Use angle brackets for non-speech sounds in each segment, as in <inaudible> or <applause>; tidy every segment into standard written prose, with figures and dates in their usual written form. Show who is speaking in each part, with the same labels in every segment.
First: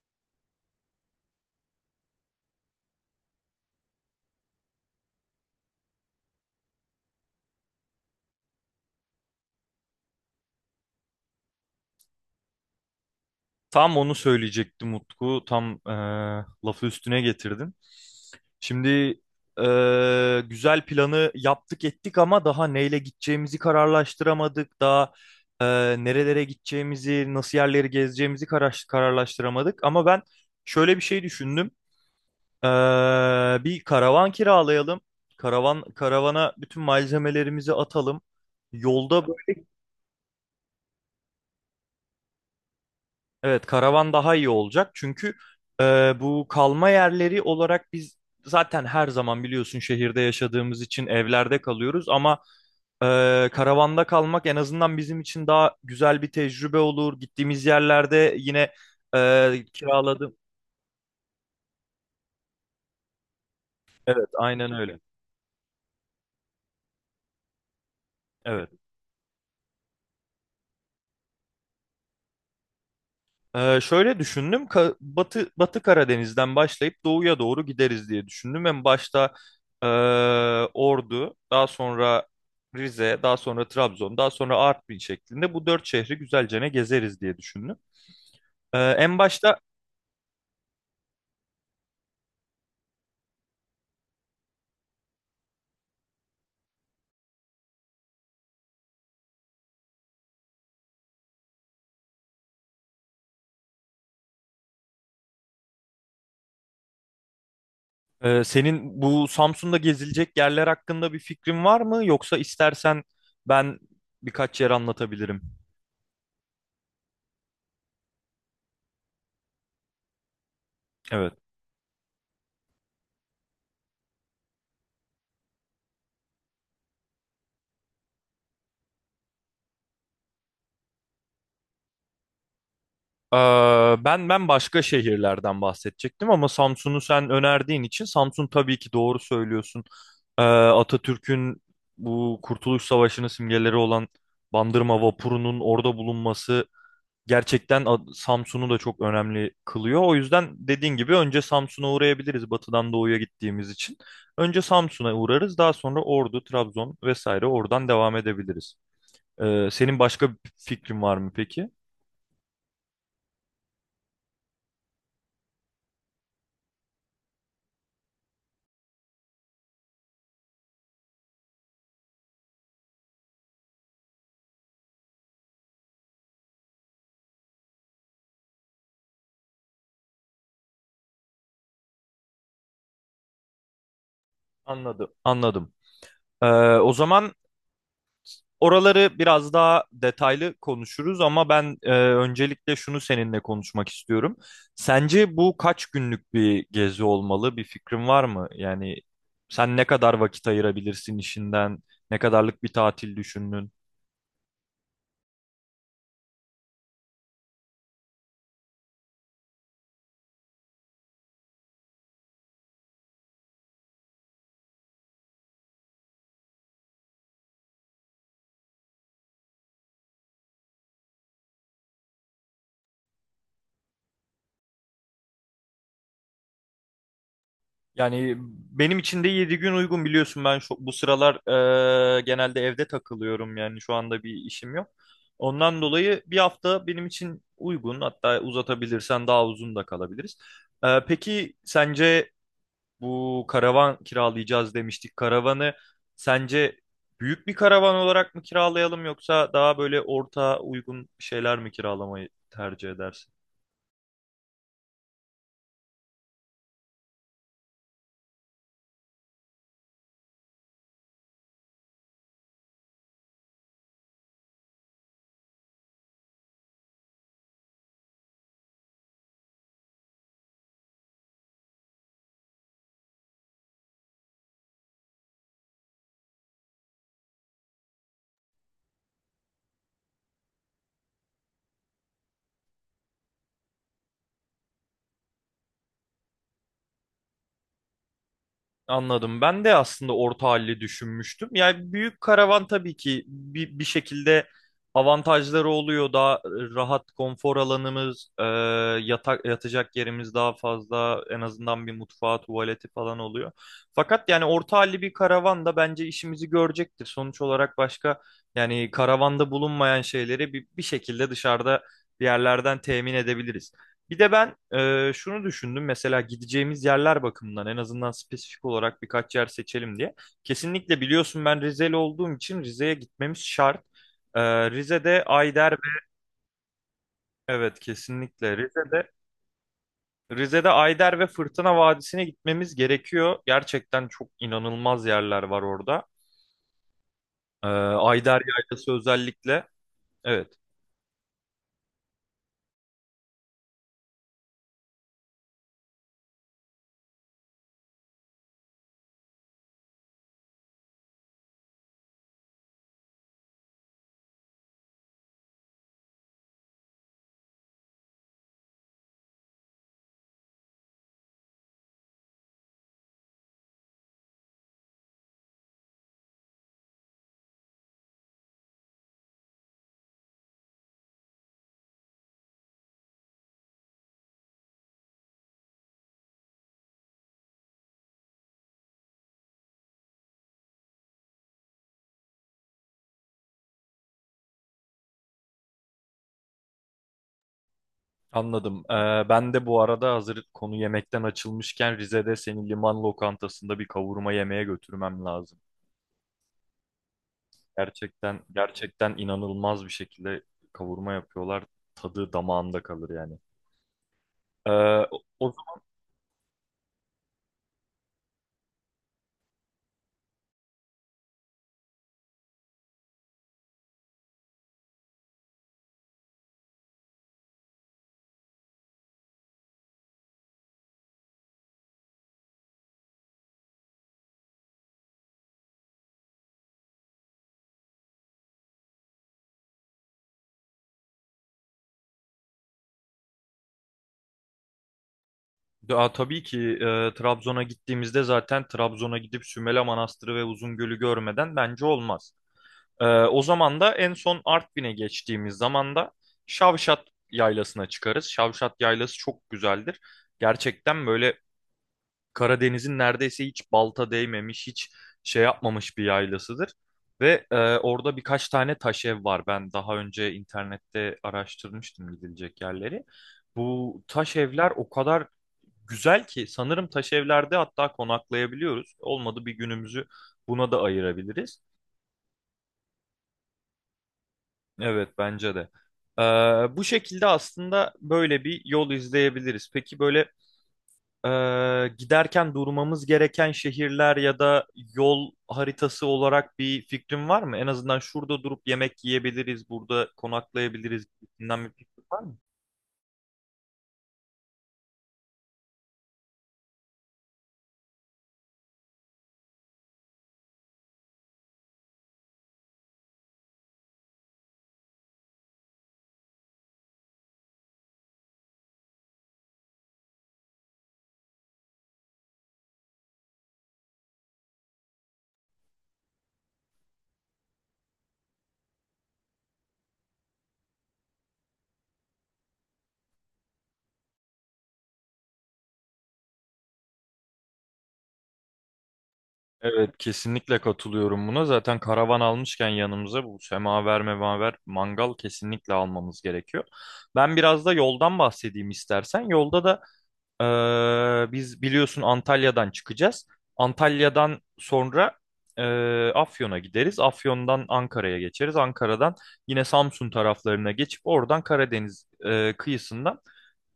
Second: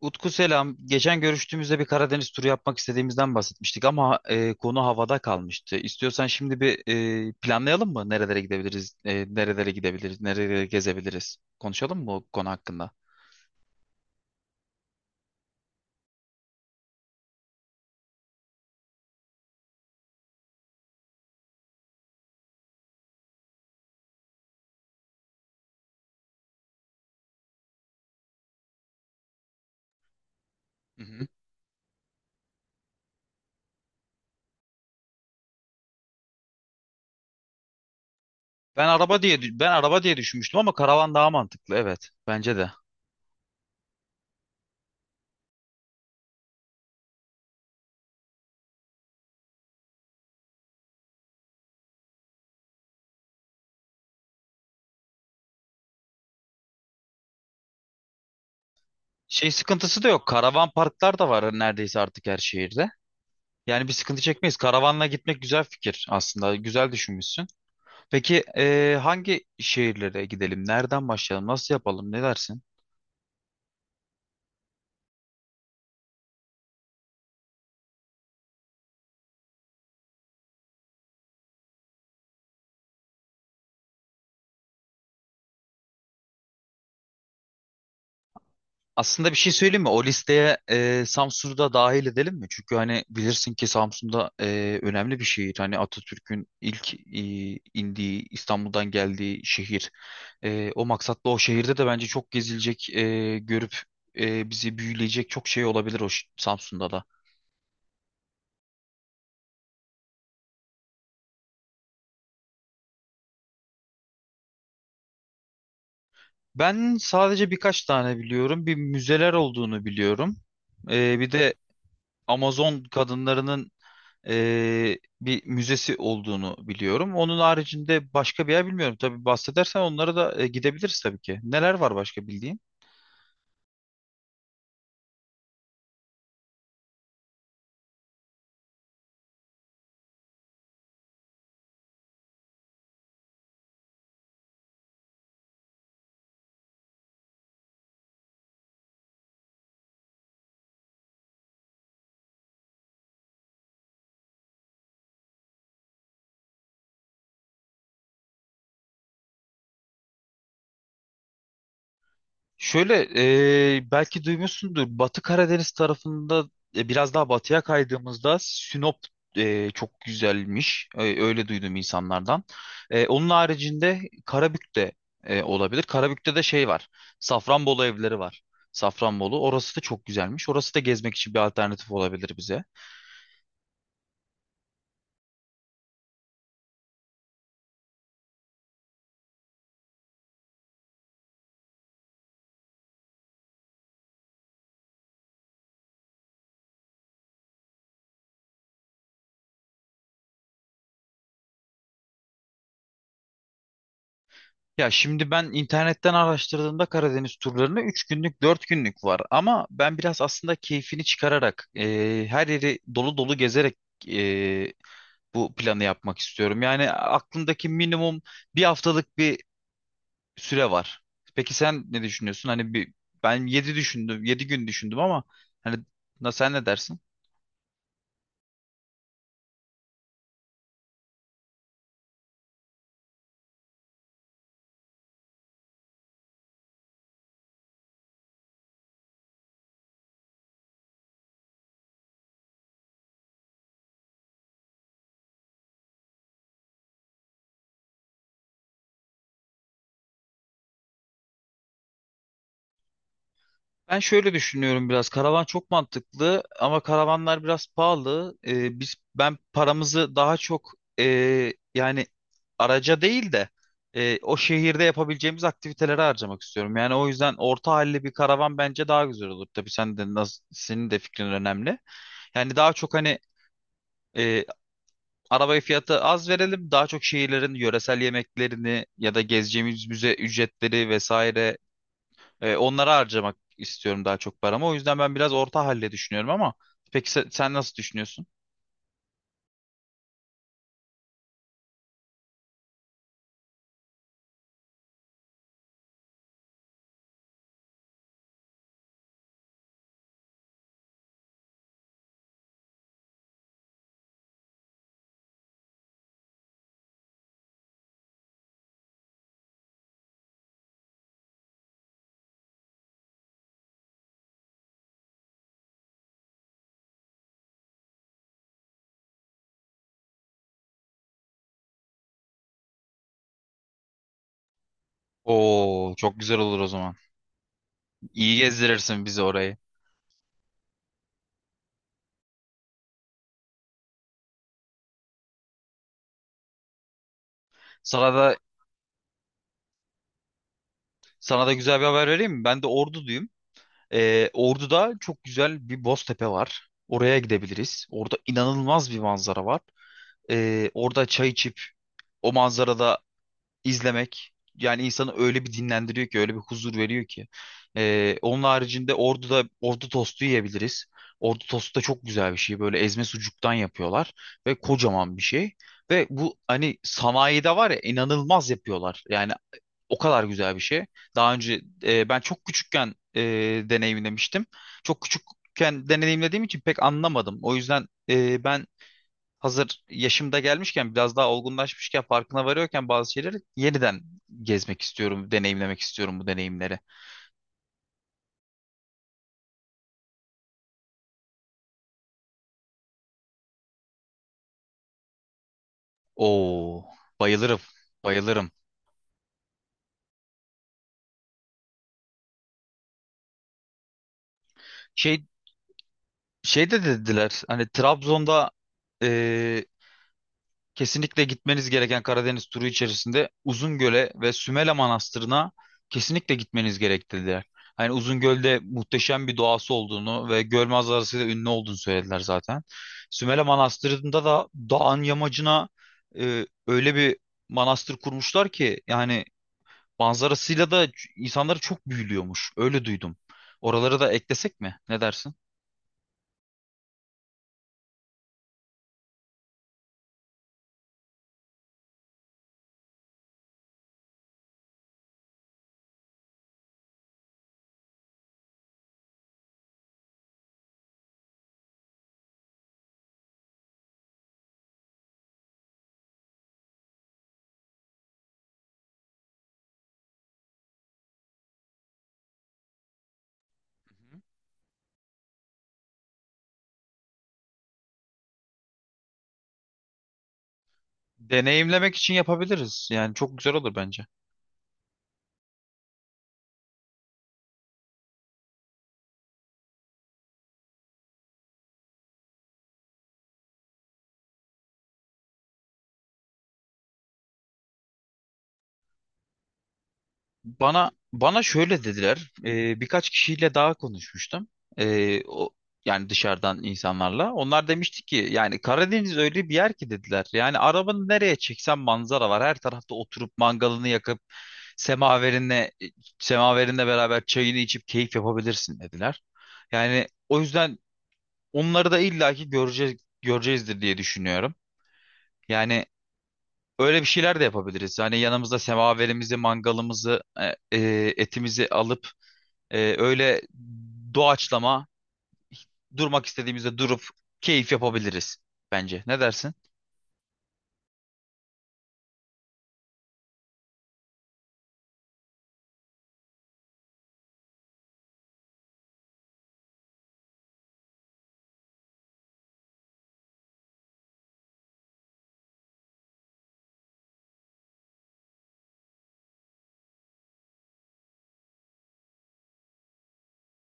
Speaker 1: Utku selam. Geçen görüştüğümüzde bir Karadeniz turu yapmak istediğimizden bahsetmiştik ama konu havada kalmıştı. İstiyorsan şimdi bir planlayalım mı? Nerelere gidebiliriz? Nerelere gidebiliriz? Nerelere gezebiliriz? Konuşalım mı bu konu hakkında?
Speaker 2: Tam onu söyleyecektim Utku. Tam lafı üstüne getirdin. Şimdi güzel planı yaptık ettik ama daha neyle gideceğimizi kararlaştıramadık. Daha e, nerelere gideceğimizi, nasıl yerleri gezeceğimizi kararlaştıramadık. Ama ben şöyle bir
Speaker 1: Hı
Speaker 2: şey
Speaker 1: hı.
Speaker 2: düşündüm. E, Bir karavan kiralayalım. Karavana bütün malzemelerimizi atalım.
Speaker 1: Ben araba
Speaker 2: Yolda
Speaker 1: diye ben araba diye düşünmüştüm ama karavan daha mantıklı. Evet, bence de.
Speaker 2: Evet, karavan daha iyi olacak çünkü bu kalma yerleri olarak biz zaten her zaman biliyorsun şehirde yaşadığımız için evlerde kalıyoruz ama e, karavanda kalmak en azından bizim için daha güzel bir tecrübe olur. Gittiğimiz yerlerde yine
Speaker 1: Şey sıkıntısı da yok.
Speaker 2: kiraladım.
Speaker 1: Karavan parklar da var neredeyse artık her şehirde. Yani bir sıkıntı
Speaker 2: Evet,
Speaker 1: çekmeyiz.
Speaker 2: aynen öyle.
Speaker 1: Karavanla gitmek güzel fikir aslında. Güzel düşünmüşsün. Peki
Speaker 2: Evet.
Speaker 1: hangi şehirlere gidelim? Nereden başlayalım? Nasıl yapalım? Ne dersin?
Speaker 2: Şöyle düşündüm. Batı Karadeniz'den başlayıp doğuya doğru gideriz diye düşündüm. En başta ee, Ordu, daha sonra Rize, daha sonra Trabzon, daha sonra Artvin şeklinde bu dört şehri güzelce ne gezeriz diye düşündüm. En
Speaker 1: Aslında bir şey
Speaker 2: başta
Speaker 1: söyleyeyim mi? O listeye Samsun'u da dahil edelim mi? Çünkü hani bilirsin ki Samsun'da önemli bir şehir. Hani Atatürk'ün ilk indiği, İstanbul'dan geldiği şehir. O maksatla o şehirde de bence çok gezilecek, görüp bizi büyüleyecek çok şey olabilir Samsun'da da.
Speaker 2: Senin bu Samsun'da gezilecek yerler hakkında bir fikrin var mı? Yoksa istersen ben birkaç yer anlatabilirim.
Speaker 1: Ben sadece birkaç tane biliyorum. Bir müzeler olduğunu biliyorum. Bir
Speaker 2: Evet.
Speaker 1: de Amazon kadınlarının bir müzesi olduğunu biliyorum. Onun haricinde başka bir yer bilmiyorum. Tabii bahsedersen onlara da gidebiliriz tabii ki. Neler var başka bildiğin?
Speaker 2: Ee, ben başka şehirlerden bahsedecektim ama Samsun'u sen önerdiğin için Samsun tabii ki doğru söylüyorsun. Atatürk'ün bu Kurtuluş Savaşı'nın simgeleri olan Bandırma vapurunun orada bulunması gerçekten Samsun'u da çok önemli kılıyor. O yüzden dediğin gibi önce Samsun'a uğrayabiliriz batıdan doğuya gittiğimiz için. Önce Samsun'a uğrarız daha sonra Ordu, Trabzon vesaire oradan devam edebiliriz. Senin başka bir fikrin var mı peki?
Speaker 1: Şöyle belki duymuşsundur. Batı Karadeniz tarafında biraz daha batıya kaydığımızda Sinop çok güzelmiş. Öyle duydum insanlardan. Onun haricinde Karabük de olabilir. Karabük'te de şey var. Safranbolu evleri var. Safranbolu. Orası da çok güzelmiş. Orası da gezmek için bir alternatif olabilir bize.
Speaker 2: Anladım. Anladım. Ee, O zaman oraları biraz daha detaylı konuşuruz ama ben öncelikle şunu seninle konuşmak istiyorum. Sence bu kaç günlük bir gezi olmalı? Bir fikrin var mı? Yani sen ne kadar vakit ayırabilirsin işinden? Ne kadarlık bir tatil düşündün?
Speaker 1: Ya şimdi ben internetten araştırdığımda Karadeniz turlarını 3 günlük 4 günlük var. Ama ben biraz aslında keyfini çıkararak her yeri dolu dolu gezerek e, bu planı yapmak istiyorum. Yani aklımdaki minimum bir haftalık bir süre var. Peki sen ne düşünüyorsun? Hani ben 7 düşündüm, 7 gün düşündüm ama hani sen ne dersin?
Speaker 2: Yani benim için de 7 gün uygun biliyorsun ben bu sıralar genelde evde takılıyorum yani şu anda bir işim yok. Ondan dolayı bir hafta benim için uygun hatta uzatabilirsen daha uzun da kalabiliriz. Peki sence bu karavan kiralayacağız demiştik. Karavanı sence büyük bir karavan olarak mı kiralayalım yoksa daha böyle orta uygun şeyler mi kiralamayı tercih edersin?
Speaker 1: Ben şöyle düşünüyorum biraz. Karavan çok mantıklı ama karavanlar biraz pahalı. Biz ben paramızı daha çok e, yani araca değil de o şehirde yapabileceğimiz aktivitelere harcamak istiyorum. Yani o yüzden orta halli bir karavan bence daha güzel olur. Tabii sen de nasıl, senin de fikrin önemli. Yani daha çok hani e, arabayı fiyatı az verelim. Daha çok şehirlerin yöresel yemeklerini ya da gezeceğimiz müze ücretleri vesaire onlara harcamak istiyorum daha çok paramı. O yüzden ben biraz orta halde düşünüyorum ama peki sen, nasıl düşünüyorsun?
Speaker 2: Anladım. Ben de aslında orta halli düşünmüştüm. Yani büyük karavan tabii ki bir şekilde avantajları oluyor. Daha rahat konfor alanımız, yatak, yatacak yerimiz daha fazla. En azından bir mutfağı, tuvaleti falan oluyor. Fakat yani orta halli bir karavan da bence işimizi görecektir. Sonuç olarak yani karavanda bulunmayan şeyleri bir şekilde dışarıda bir yerlerden temin edebiliriz. Bir de ben şunu düşündüm mesela gideceğimiz yerler bakımından en azından spesifik olarak birkaç yer seçelim diye. Kesinlikle biliyorsun ben Rizeli olduğum için Rize'ye gitmemiz şart. E, Rize'de Ayder ve
Speaker 1: Oo, çok güzel olur o zaman.
Speaker 2: Evet,
Speaker 1: İyi
Speaker 2: kesinlikle
Speaker 1: gezdirirsin
Speaker 2: Rize'de
Speaker 1: bizi orayı.
Speaker 2: Rize'de Ayder ve Fırtına Vadisi'ne gitmemiz gerekiyor. Gerçekten çok inanılmaz yerler var orada.
Speaker 1: Sana da
Speaker 2: Ayder Yaylası özellikle, evet.
Speaker 1: sana da güzel bir haber vereyim mi? Ben de Ordu'duyum. Ordu'da çok güzel bir Boztepe var. Oraya gidebiliriz. Orada inanılmaz bir manzara var. Orada çay içip o manzarada izlemek yani insanı öyle bir dinlendiriyor ki öyle bir huzur veriyor ki. Onun haricinde Ordu'da ordu tostu yiyebiliriz. Ordu tostu da çok güzel bir şey. Böyle ezme sucuktan yapıyorlar ve kocaman bir şey. Ve bu hani sanayide var ya inanılmaz yapıyorlar. Yani o kadar güzel bir şey. Daha önce ben çok küçükken deneyimlemiştim. Çok küçükken deneyimlediğim için pek anlamadım. O yüzden ben hazır yaşımda gelmişken biraz daha olgunlaşmışken farkına varıyorken bazı şeyleri yeniden gezmek istiyorum, deneyimlemek istiyorum bu deneyimleri.
Speaker 2: Anladım. Ben de bu arada hazır konu yemekten açılmışken Rize'de senin liman lokantasında bir kavurma yemeye götürmem lazım.
Speaker 1: Oo, bayılırım,
Speaker 2: Gerçekten
Speaker 1: bayılırım.
Speaker 2: gerçekten inanılmaz bir şekilde kavurma yapıyorlar. Tadı damağında kalır yani. Ee,
Speaker 1: Şey,
Speaker 2: o,
Speaker 1: şey de dediler hani Trabzon'da kesinlikle gitmeniz gereken Karadeniz turu içerisinde Uzungöl'e ve Sümele Manastırı'na kesinlikle gitmeniz gerek dediler. Hani Uzungöl'de muhteşem bir doğası olduğunu ve göl manzarasıyla ünlü olduğunu söylediler zaten. Sümele Manastırı'nda da dağın yamacına öyle bir manastır kurmuşlar ki yani manzarasıyla da insanları çok büyülüyormuş. Öyle duydum. Oraları da eklesek mi? Ne dersin?
Speaker 2: Aa, tabii ki Trabzon'a gittiğimizde zaten Trabzon'a gidip Sümele Manastırı ve Uzungöl'ü görmeden bence olmaz. O zaman da en son Artvin'e geçtiğimiz zaman da Şavşat Yaylası'na çıkarız. Şavşat Yaylası çok güzeldir. Gerçekten böyle Karadeniz'in neredeyse hiç balta değmemiş, hiç şey yapmamış bir yaylasıdır. Ve orada birkaç tane taş ev var. Ben daha önce internette araştırmıştım gidilecek yerleri.
Speaker 1: Hı
Speaker 2: Bu
Speaker 1: hı.
Speaker 2: taş evler o kadar güzel ki sanırım taş evlerde hatta konaklayabiliyoruz. Olmadı bir günümüzü buna da ayırabiliriz.
Speaker 1: Deneyimlemek için yapabiliriz. Yani çok güzel olur bence.
Speaker 2: Evet, bence de. E, Bu şekilde aslında böyle bir yol izleyebiliriz. Peki böyle Ee, giderken durmamız gereken şehirler ya da yol haritası olarak bir fikrin var mı? En azından şurada durup yemek yiyebiliriz, burada
Speaker 1: Bana
Speaker 2: konaklayabiliriz
Speaker 1: bana
Speaker 2: gibisinden bir
Speaker 1: şöyle
Speaker 2: fikrin var
Speaker 1: dediler.
Speaker 2: mı?
Speaker 1: Birkaç kişiyle daha konuşmuştum. O yani dışarıdan insanlarla. Onlar demişti ki yani Karadeniz öyle bir yer ki dediler. Yani arabanı nereye çeksen manzara var. Her tarafta oturup mangalını yakıp semaverinle semaverinle beraber çayını içip keyif yapabilirsin dediler. Yani o yüzden onları da illaki göreceğiz göreceğizdir diye düşünüyorum. Yani öyle bir şeyler de yapabiliriz. Hani yanımızda semaverimizi, mangalımızı, etimizi alıp öyle doğaçlama durmak istediğimizde durup keyif yapabiliriz bence. Ne dersin?
Speaker 2: Evet, kesinlikle katılıyorum buna. Zaten karavan almışken yanımıza bu semaver memaver mangal kesinlikle almamız gerekiyor. Ben biraz da yoldan bahsedeyim istersen. Yolda da Biz biliyorsun Antalya'dan çıkacağız. Antalya'dan sonra e, Afyon'a gideriz. Afyon'dan Ankara'ya geçeriz. Ankara'dan yine Samsun taraflarına geçip oradan Karadeniz kıyısından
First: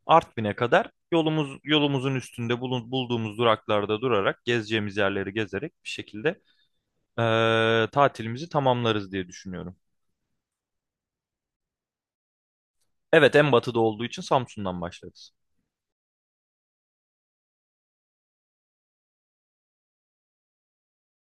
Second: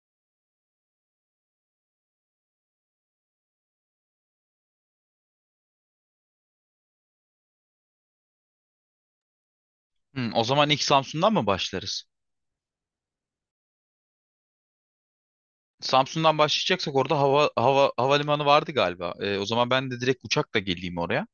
Speaker 2: Artvin'e kadar yolumuzun üstünde bulduğumuz duraklarda durarak gezeceğimiz yerleri gezerek bir şekilde tatilimizi tamamlarız diye düşünüyorum.
Speaker 1: O zaman ilk Samsun'dan mı başlarız?
Speaker 2: Evet, en batıda olduğu için Samsun'dan başlarız.
Speaker 1: Samsun'dan başlayacaksak orada havalimanı vardı galiba. O zaman ben de direkt uçakla geleyim oraya.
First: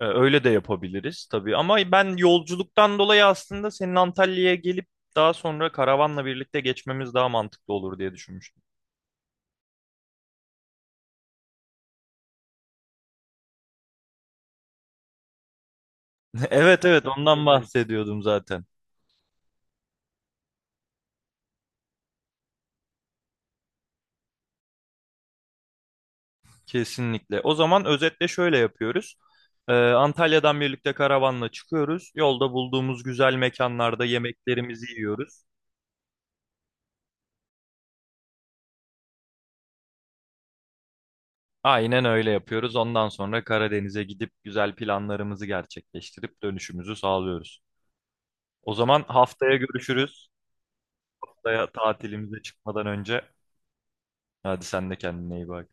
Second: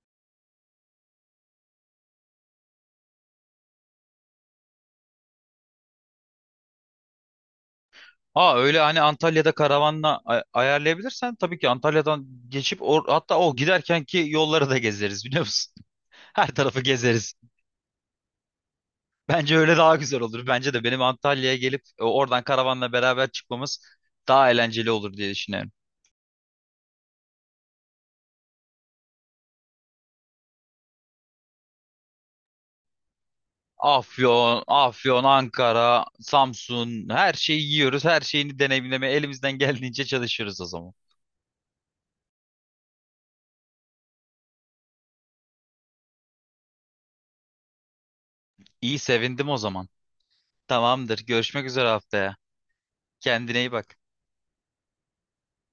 Speaker 2: Öyle de yapabiliriz tabii ama ben yolculuktan dolayı aslında senin Antalya'ya gelip daha sonra karavanla birlikte geçmemiz daha mantıklı olur diye
Speaker 1: Aa
Speaker 2: düşünmüştüm.
Speaker 1: öyle hani Antalya'da karavanla ayarlayabilirsen tabii ki Antalya'dan geçip hatta o giderken ki yolları da gezeriz biliyor musun? <laughs> Her
Speaker 2: <laughs>
Speaker 1: tarafı
Speaker 2: Evet, evet,
Speaker 1: gezeriz.
Speaker 2: ondan bahsediyordum zaten.
Speaker 1: Bence öyle daha güzel olur. Bence de benim Antalya'ya gelip oradan karavanla beraber çıkmamız daha eğlenceli olur diye düşünüyorum.
Speaker 2: Kesinlikle. O zaman özetle şöyle yapıyoruz. Antalya'dan birlikte karavanla çıkıyoruz. Yolda bulduğumuz güzel mekanlarda
Speaker 1: Afyon,
Speaker 2: yemeklerimizi
Speaker 1: Afyon,
Speaker 2: yiyoruz.
Speaker 1: Ankara, Samsun her şeyi yiyoruz. Her şeyini deneyimlemeye elimizden geldiğince çalışıyoruz o zaman.
Speaker 2: Aynen öyle yapıyoruz. Ondan sonra Karadeniz'e gidip güzel planlarımızı gerçekleştirip dönüşümüzü sağlıyoruz. O
Speaker 1: İyi
Speaker 2: zaman
Speaker 1: sevindim
Speaker 2: haftaya
Speaker 1: o zaman.
Speaker 2: görüşürüz.
Speaker 1: Tamamdır. Görüşmek
Speaker 2: Haftaya
Speaker 1: üzere haftaya.
Speaker 2: tatilimize çıkmadan önce
Speaker 1: Kendine iyi bak.
Speaker 2: hadi sen de kendine iyi bak.